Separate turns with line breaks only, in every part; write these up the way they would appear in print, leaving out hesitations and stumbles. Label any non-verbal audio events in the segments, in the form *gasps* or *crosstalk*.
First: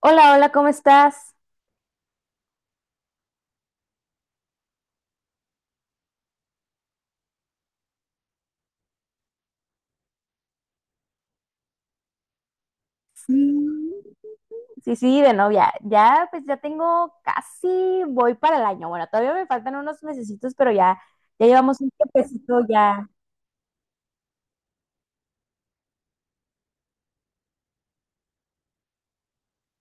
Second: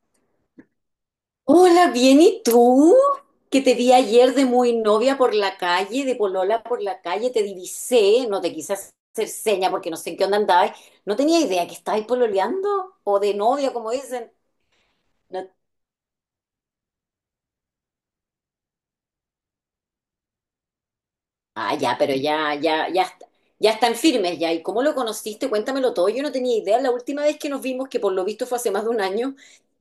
Hola, hola, ¿cómo estás?
Hola, bien, ¿y tú? Que te vi ayer de muy novia por la calle, de polola por la calle, te divisé, no te quise hacer seña porque no sé en qué onda andabas. No tenía idea que estabas pololeando o de
Sí.
novia, como dicen.
Sí, sí, de
No-
novia. Ya, pues ya tengo casi, voy para el año. Bueno, todavía me faltan unos mesecitos, pero ya, ya
Ah,
llevamos un
ya, pero ya,
tiempecito
ya, ya,
ya.
ya están firmes ya. ¿Y cómo lo conociste? Cuéntamelo todo. Yo no tenía idea. La última vez que nos vimos, que por lo visto fue hace más de un año,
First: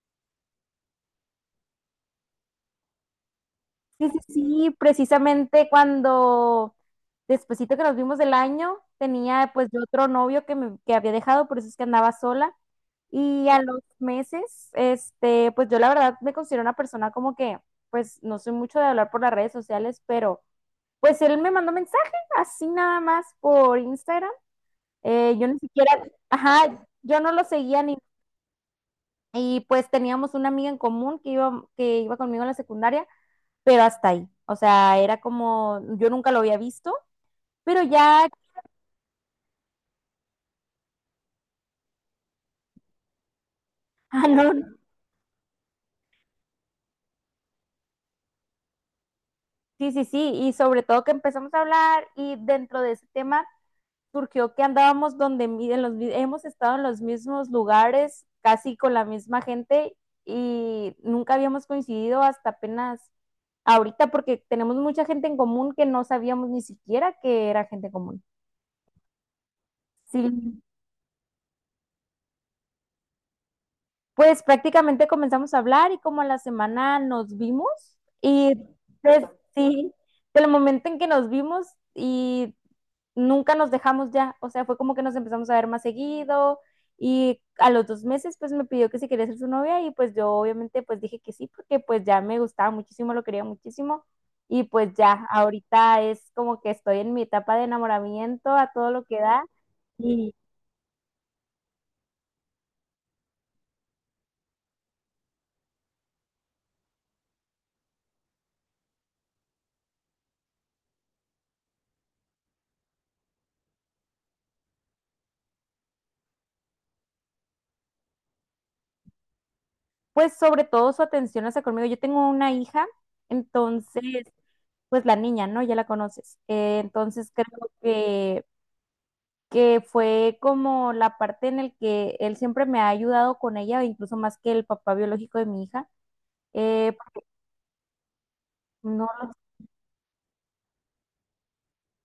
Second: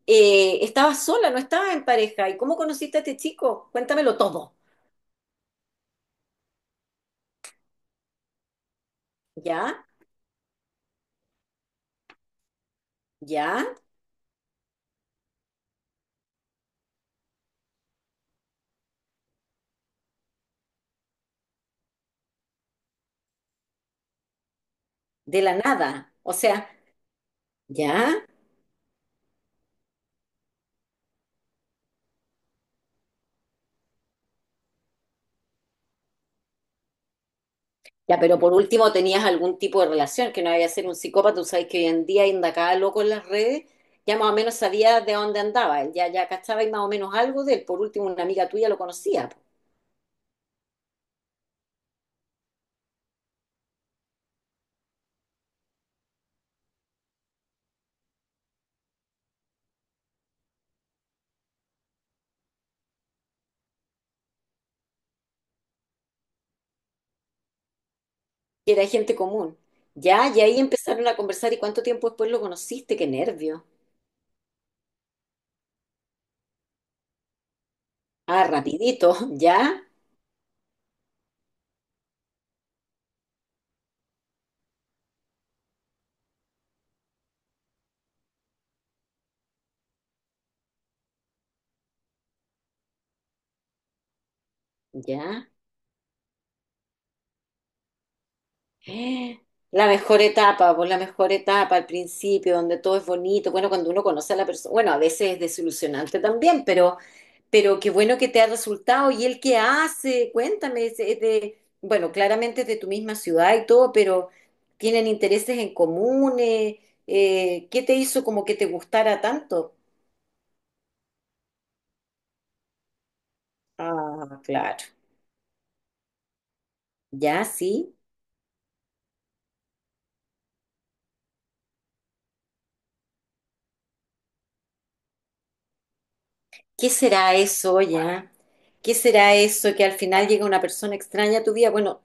estabas sola, no estabas en pareja. ¿Y cómo conociste a este chico?
Sí,
Cuéntamelo
sí,
todo.
sí, precisamente cuando, despuesito que nos vimos del año, tenía pues yo
¿Ya?
otro novio que había dejado, por eso es que andaba sola. Y a
¿Ya?
los meses, pues yo la verdad me considero una persona como que, pues no soy mucho de hablar por las redes sociales, pero pues él me mandó mensaje, así nada más por Instagram.
De
Yo
la
ni siquiera,
nada. O sea,
ajá, yo no lo seguía ni,
¿ya?
y pues teníamos una amiga en común que iba conmigo en la secundaria, pero hasta ahí. O sea, era como, yo nunca lo había visto, pero
Ya,
ya,
pero por último tenías algún tipo de relación, que no había ser un psicópata, tú sabes que hoy en día anda cada loco en las redes,
*laughs*
ya
ah,
más o
no,
menos sabía de dónde andaba, él ya, ya cachaba y más o menos algo de él, por último una amiga tuya lo conocía, po,
sí, sí, sí, y sobre todo que empezamos a hablar y dentro de ese tema surgió que andábamos donde mi- en los, mi- hemos estado en los mismos lugares, casi con la misma gente y nunca habíamos coincidido hasta apenas ahorita porque tenemos mucha gente en común que no sabíamos ni siquiera que era gente común.
que era gente común.
Sí,
Ya, y ahí empezaron a conversar y cuánto tiempo después lo conociste, qué nervio.
pues prácticamente comenzamos a hablar y como a la semana nos vimos
Ah,
y
rapidito, *laughs* ya,
sí, del momento en que nos vimos y nunca nos dejamos ya, o sea, fue como que nos empezamos a ver más seguido y a los 2 meses pues me pidió que si quería ser su novia y pues yo obviamente pues dije que sí porque pues ya me gustaba muchísimo, lo quería muchísimo y pues ya,
ya.
ahorita es como que estoy en mi etapa de enamoramiento a todo lo que
Eh,
da
La mejor
y
etapa, pues la mejor etapa al principio, donde todo es bonito, bueno, cuando uno conoce a la persona, bueno, a veces es desilusionante también, pero... Pero qué bueno que te ha resultado. ¿Y él qué hace? Cuéntame, es de, bueno, claramente es de tu misma ciudad y todo, pero ¿tienen intereses en común? ¿Qué te hizo como que te gustara tanto?
pues sobre todo su atención hacia conmigo. Yo tengo una hija, entonces
Ah, claro.
pues la niña, ¿no? Ya la conoces. Entonces
Ya,
creo
sí.
que fue como la parte en la que él siempre me ha ayudado con ella, incluso más que el papá biológico de mi hija.
¿Qué
Eh,
será eso ya? ¿Qué
no,
será eso que al final llega una persona extraña a tu vida? Bueno,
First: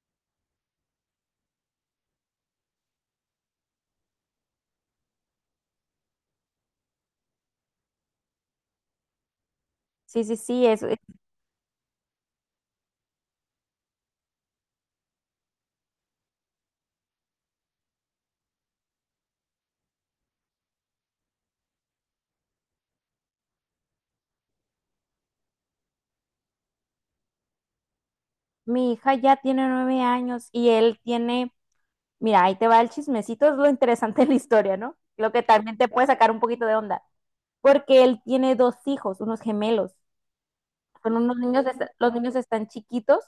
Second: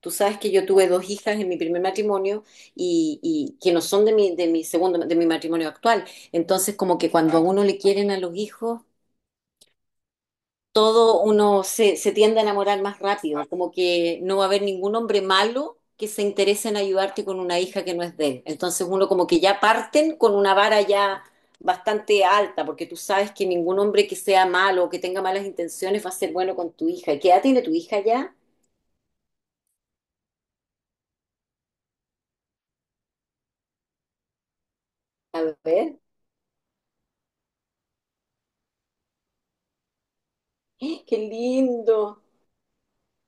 tú sabes que yo tuve dos hijas en mi primer matrimonio y que no son de mi segundo, de mi matrimonio actual. Entonces, como que cuando a uno le quieren a los hijos,
sí, sí, sí,
todo uno se tiende a enamorar más rápido, como que no va a haber ningún hombre malo que se interese en ayudarte con una hija que no es de él. Entonces uno como que ya parten con una vara ya bastante alta, porque tú sabes que ningún hombre que sea malo o que tenga malas intenciones va a ser bueno con tu hija. ¿Qué edad tiene tu hija ya?
mi hija ya tiene 9 años y él tiene, mira, ahí te va el chismecito, es lo interesante de la historia, ¿no? Lo
A
que también te
ver,
puede sacar un poquito de onda, porque él tiene dos hijos, unos gemelos.
*gasps*
Con
qué
unos niños, los
lindo.
niños están chiquitos,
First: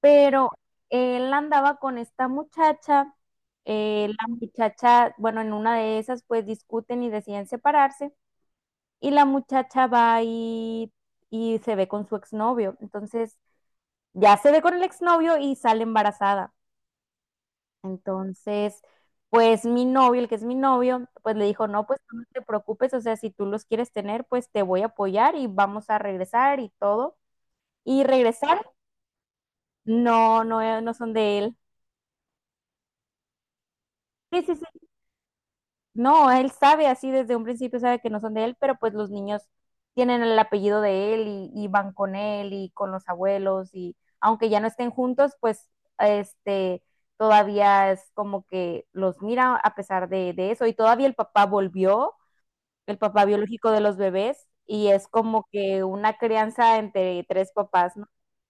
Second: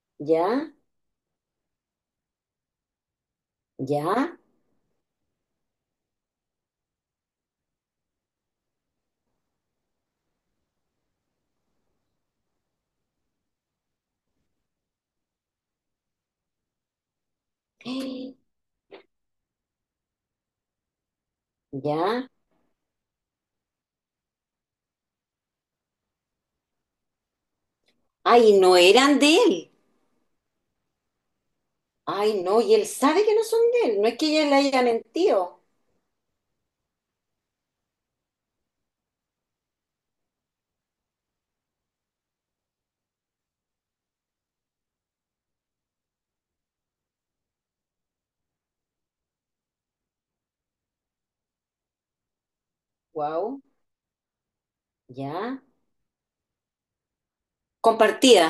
pero
¿Ya?
él andaba con esta muchacha, la
¿Ya?
muchacha, bueno, en una de esas pues discuten y deciden separarse y la muchacha va y se ve con su exnovio, entonces ya se ve con el exnovio y sale embarazada,
*gasps*
entonces... Pues mi novio, el que es mi novio, pues le dijo, no, pues tú no
¿Ya?
te preocupes, o sea, si tú los quieres tener, pues te voy a apoyar y vamos a regresar y todo. Y
Ay,
regresaron.
no eran de él.
No, no, no son de él.
Ay, no, y él sabe que no son de él. No es que
Sí,
ella
sí,
le haya
sí.
mentido.
No, él sabe así desde un principio, sabe que no son de él, pero pues los niños tienen el apellido de él y van con él y con los abuelos y aunque ya no estén juntos, pues este todavía es como que los mira a pesar de eso y todavía el papá volvió, el papá
Wow.
biológico de los bebés y es como
Ya.
que una crianza entre tres papás, ¿no?
Compartida.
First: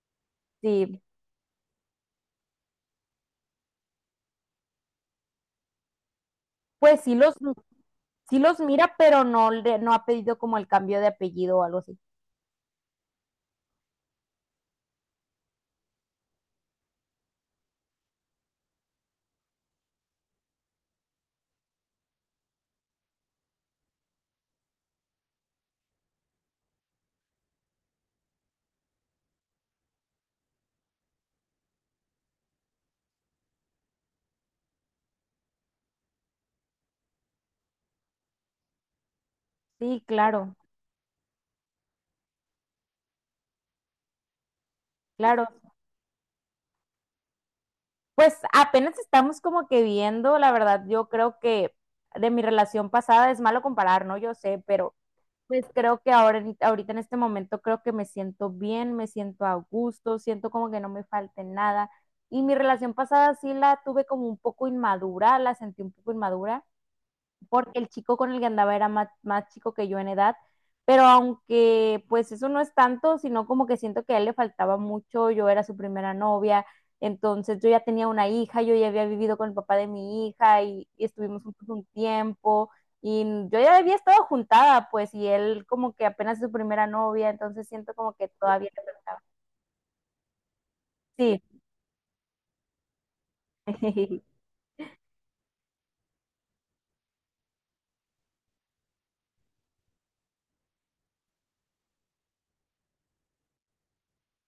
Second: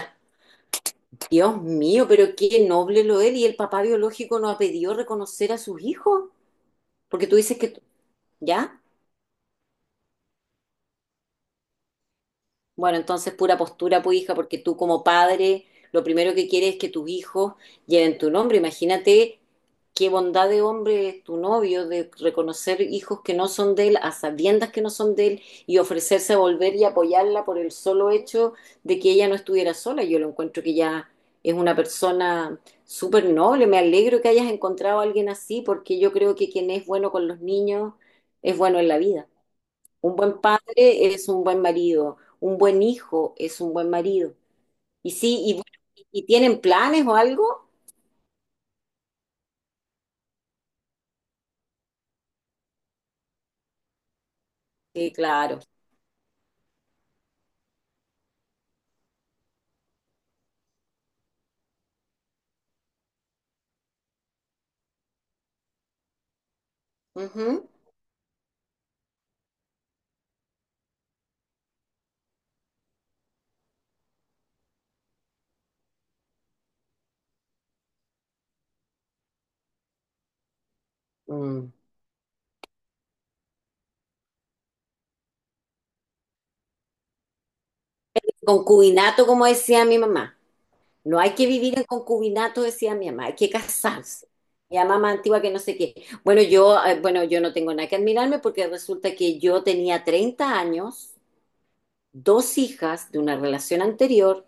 Sí,
Dios mío, pero qué noble lo él. ¿Y el papá biológico no ha pedido reconocer a sus hijos?
pues sí
Porque
los,
tú dices que...
sí los
¿Ya?
mira, pero no, no ha pedido como el cambio de apellido o algo así.
Bueno, entonces pura postura, pues hija, porque tú como padre lo primero que quieres es que tus hijos lleven tu nombre. Imagínate qué bondad de hombre es tu novio de reconocer hijos que no son de él, a sabiendas que no son de él, y ofrecerse a volver y apoyarla por el solo hecho de que ella no estuviera sola. Yo lo encuentro que ya es una persona súper noble. Me alegro que hayas encontrado a alguien así, porque yo creo que quien es bueno con los niños es bueno en la vida.
Sí,
Un buen
claro,
padre es un buen marido, un buen hijo es un buen marido. Y sí,
claro.
y, bueno, ¿Y tienen planes o algo?
Pues apenas estamos como que viendo, la verdad, yo creo que de mi relación pasada es malo comparar, ¿no? Yo sé, pero
Sí, claro.
pues creo que ahora, ahorita en este momento creo que me siento bien, me siento a gusto, siento como que no me falte nada. Y mi relación pasada sí la tuve como un poco inmadura, la sentí un poco inmadura.
Ujú.
Porque el chico con el que andaba era más chico que yo en edad, pero aunque pues eso no es tanto, sino como que siento que a él le faltaba mucho, yo era su primera novia, entonces yo ya tenía una hija, yo ya había vivido con el papá de mi hija y estuvimos juntos
Mm.
un tiempo y yo ya había estado juntada, pues, y él como que apenas es su primera novia, entonces siento como que todavía le faltaba.
Concubinato, como decía mi mamá. No hay
Sí.
que vivir en concubinato, decía mi mamá, hay que casarse.
*laughs*
Mi mamá más antigua que no sé qué. Bueno, yo, bueno, yo no tengo nada que admirarme porque resulta que yo tenía 30 años, dos hijas de una relación anterior.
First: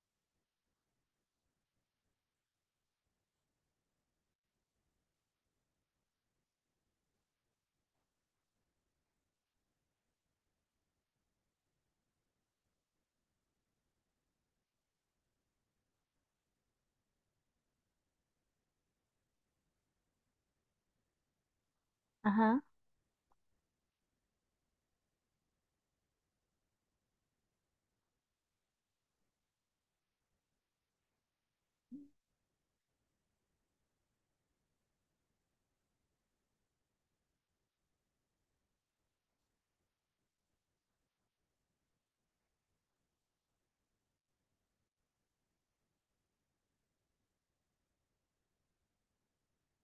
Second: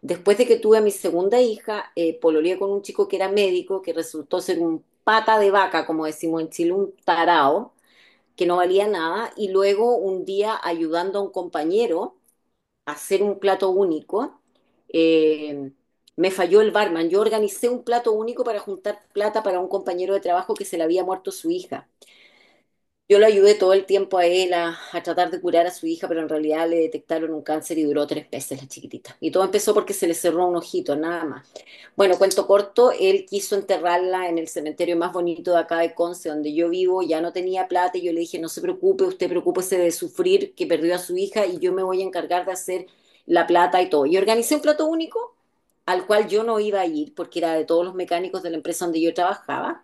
Después de que tuve a mi segunda hija, pololeé con un chico que era médico, que resultó ser un pata de vaca, como decimos en Chile, un tarao, que no valía nada, y luego un día ayudando a un compañero a hacer un plato único, eh, me falló el barman. Yo organicé un plato único para juntar plata para un compañero de trabajo que se le había muerto su hija.
Ajá,
Yo lo ayudé todo el tiempo a él a tratar de curar a su hija, pero en realidad le detectaron un cáncer y duró 3 meses la chiquitita. Y todo empezó porque se le cerró un ojito, nada más. Bueno, cuento corto, él quiso enterrarla en el cementerio más bonito de acá de Conce, donde yo vivo, ya no tenía plata y yo le dije, no se preocupe, usted preocúpese de sufrir que perdió a su hija y yo me voy a encargar de hacer la plata y todo. Y organicé un plato único al cual yo no iba a ir porque era de todos los mecánicos de la empresa donde yo trabajaba,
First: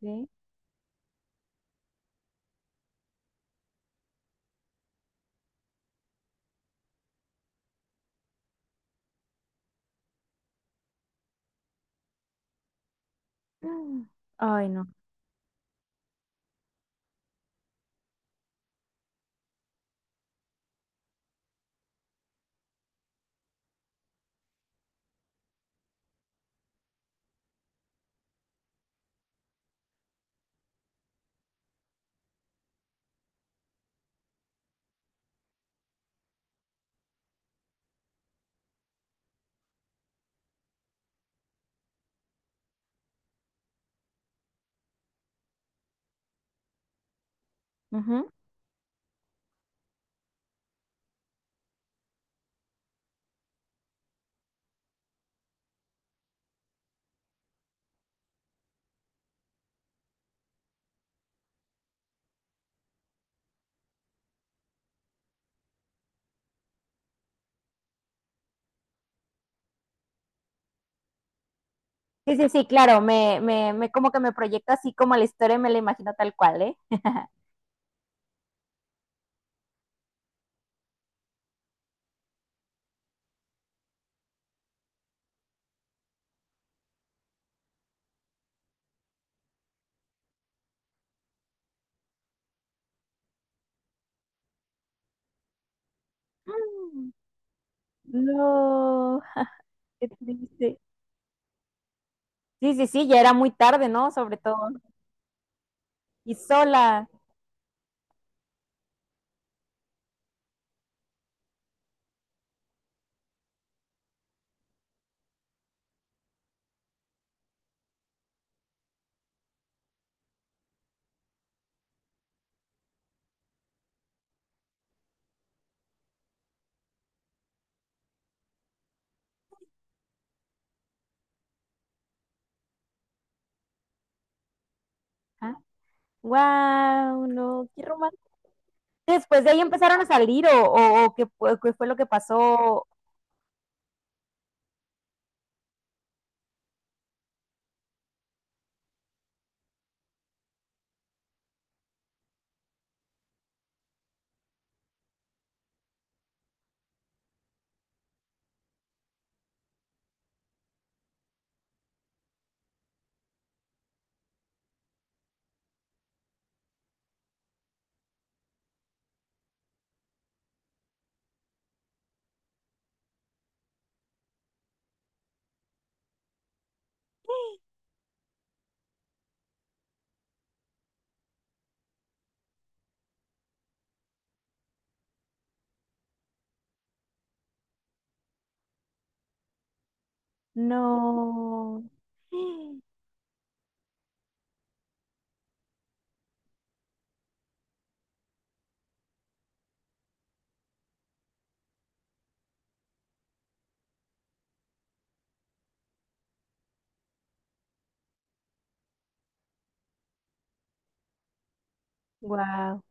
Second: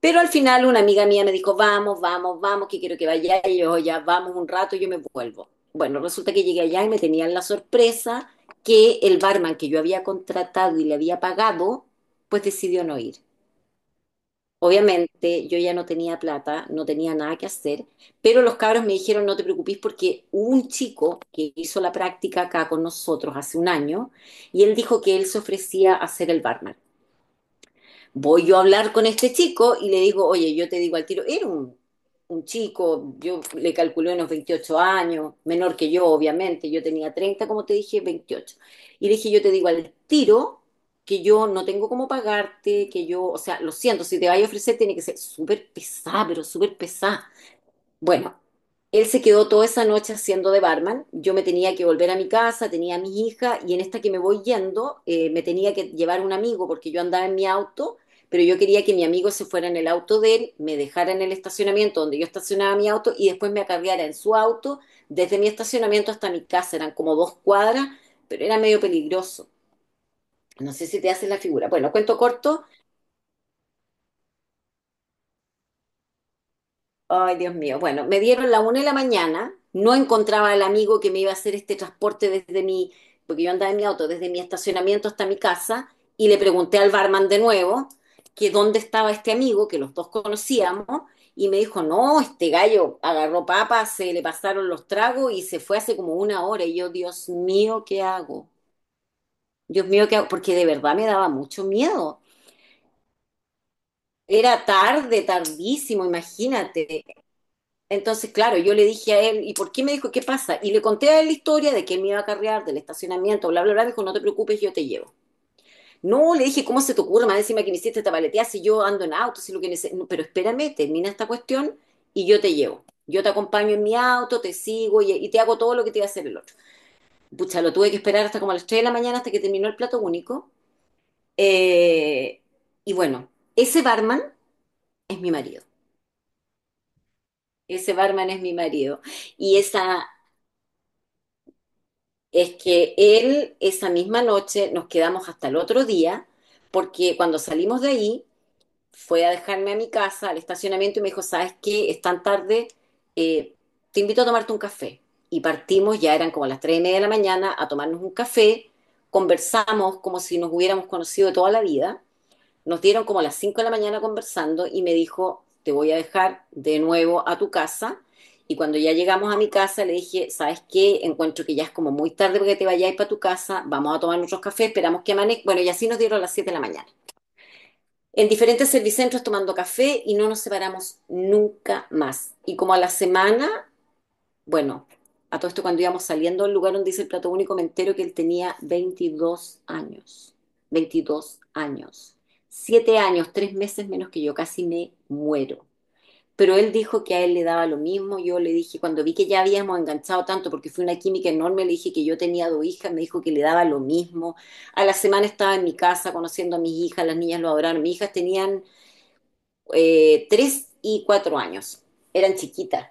pero al final una amiga mía me dijo, vamos, vamos, vamos, que quiero que vaya. Y yo, ya, vamos un rato, yo me vuelvo. Bueno, resulta que llegué allá y me tenían la sorpresa que el barman que yo había contratado y le había pagado, pues decidió no ir.
Ay, no.
Obviamente yo ya no tenía plata, no tenía nada que hacer, pero los cabros me dijeron, no te preocupes porque hubo un chico que hizo la práctica acá con nosotros hace un año y él dijo que él se ofrecía a ser el barman. Voy yo a hablar con este chico y le digo, oye, yo te digo al tiro, era un chico, yo le calculé unos 28 años, menor que yo, obviamente, yo tenía 30 como te dije, 28. Y le dije, yo te digo al tiro que yo no tengo cómo pagarte, que yo, o sea, lo siento, si te vaya a ofrecer tiene que ser súper pesada, pero súper pesada.
Ujú.
Bueno, él se quedó toda esa noche haciendo de barman. Yo me tenía que volver a mi casa, tenía a mis hijas y en esta que me voy yendo, me tenía que llevar un amigo porque yo andaba en mi auto, pero yo quería que mi amigo se fuera en el auto de él, me dejara en el estacionamiento donde yo estacionaba mi auto y después me acarreara en su auto desde mi estacionamiento hasta mi casa. Eran como 2 cuadras, pero era medio peligroso. No sé si te haces la figura. Bueno, cuento
Sí, sí,
corto.
sí, claro, me como que me proyecto así como la historia me la imagino tal cual, ¿eh?
Ay,
*laughs*
Dios mío. Bueno, me dieron la 1 de la mañana, no encontraba al amigo que me iba a hacer este transporte desde mi, porque yo andaba en mi auto, desde mi estacionamiento hasta mi casa, y le pregunté al barman de nuevo que dónde estaba este amigo, que los dos conocíamos, y me dijo, no, este gallo agarró papas, se le pasaron los tragos y se fue hace como una hora. Y yo, Dios mío, ¿qué hago?
No,
Dios
qué
mío, ¿qué hago? Porque de
triste.
verdad me daba mucho miedo.
Sí, sí, sí, ya era muy tarde, ¿no? Sobre
Era
todo.
tarde, tardísimo,
Y
imagínate.
sola.
Entonces, claro, yo le dije a él, ¿y por qué me dijo qué pasa? Y le conté a él la historia de que él me iba a carrear del estacionamiento, bla, bla, bla. Me dijo, no te preocupes, yo te llevo. No, le dije, ¿cómo se te ocurre? Más encima que me hiciste esta paleteada, si yo ando en auto, si lo que no, pero espérame, termina esta cuestión y yo te llevo. Yo te acompaño en mi auto, te sigo y te hago todo lo que te iba a hacer el otro. Pucha, lo tuve que esperar hasta como a las 3 de la mañana hasta que terminó el plato único. Eh, y bueno, ese barman es mi marido.
Wow, no, qué
Ese
romántico.
barman es mi marido.
Después de
Y
ahí empezaron a
esa
salir o qué, fue lo que
es
pasó.
que él esa misma noche nos quedamos hasta el otro día, porque cuando salimos de ahí fue a dejarme a mi casa, al estacionamiento, y me dijo, ¿sabes qué? Es tan tarde, eh, te invito a tomarte un café. Y partimos, ya eran como las 3:30 de la mañana, a tomarnos un café, conversamos como si nos hubiéramos conocido de toda la vida, nos dieron como a las 5 de la mañana conversando y me dijo, te voy a dejar de nuevo a tu casa. Y cuando ya llegamos a mi casa, le dije, ¿sabes qué? Encuentro que ya es como muy tarde porque te vayáis para tu casa, vamos a tomar nuestros cafés, esperamos que amanezca. Bueno, y así nos dieron a las 7 de la mañana. En diferentes servicentros tomando café y no nos separamos nunca más. Y como a la semana, bueno, a todo esto cuando íbamos saliendo del lugar donde hice el plato único, me entero que él tenía 22 años. veintidós
No.
años. 7 años, 3 meses menos que yo, casi me muero. Pero él dijo que a él le daba lo mismo. Yo le dije, cuando vi que ya habíamos enganchado tanto, porque fue una química enorme, le dije que yo tenía dos hijas, me dijo que le daba lo mismo. A la semana estaba en mi casa conociendo a mis hijas, las niñas lo adoraron. Mis hijas tenían, 3 y 4 años, eran
Wow.
chiquitas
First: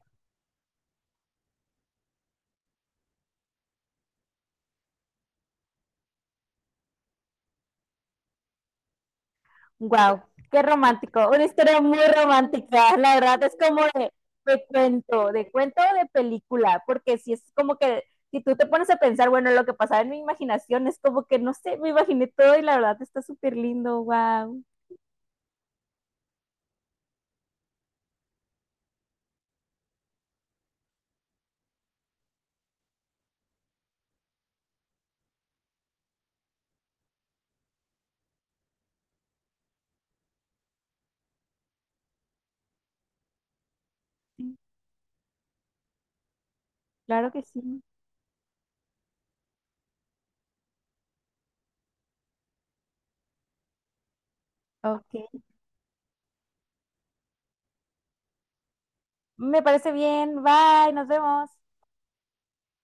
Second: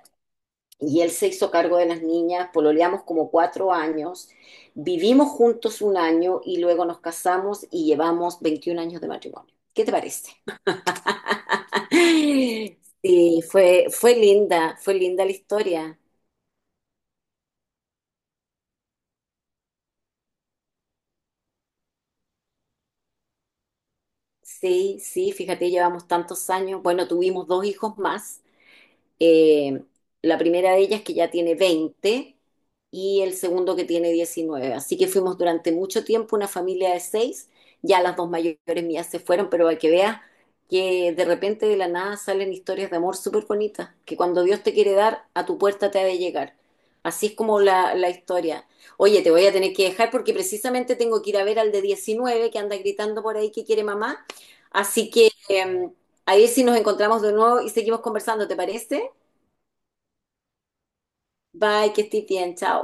y él se hizo cargo de las niñas, pololeamos como 4 años, vivimos juntos un año y luego nos casamos y llevamos 21 años de matrimonio. ¿Qué te
Wow,
parece?
qué romántico, una historia muy
*laughs*
romántica, la
Sí,
verdad es como
fue,
de,
fue
de
linda, fue linda la
cuento, de cuento o
historia.
de película, porque si es como que, si tú te pones a pensar, bueno, lo que pasaba en mi imaginación es como que, no sé, me imaginé todo y la verdad está súper lindo, wow,
Sí, sí, fíjate, llevamos tantos años. Bueno, tuvimos dos hijos más. Eh, la primera de ellas que ya tiene 20 y el segundo que tiene 19. Así que fuimos durante mucho tiempo una familia de seis. Ya las dos mayores mías se fueron, pero hay que veas que de repente de la nada salen historias de amor súper bonitas, que cuando Dios te quiere dar, a tu puerta te ha de llegar. Así
claro
es
que
como
sí,
la historia. Oye, te voy a tener que dejar porque precisamente tengo que ir a ver al de 19 que anda gritando por ahí que quiere mamá. Así que
ok,
a ver si nos encontramos de nuevo y seguimos conversando, ¿te parece?
me parece bien, bye, nos vemos.
Bye, que estés bien, chao.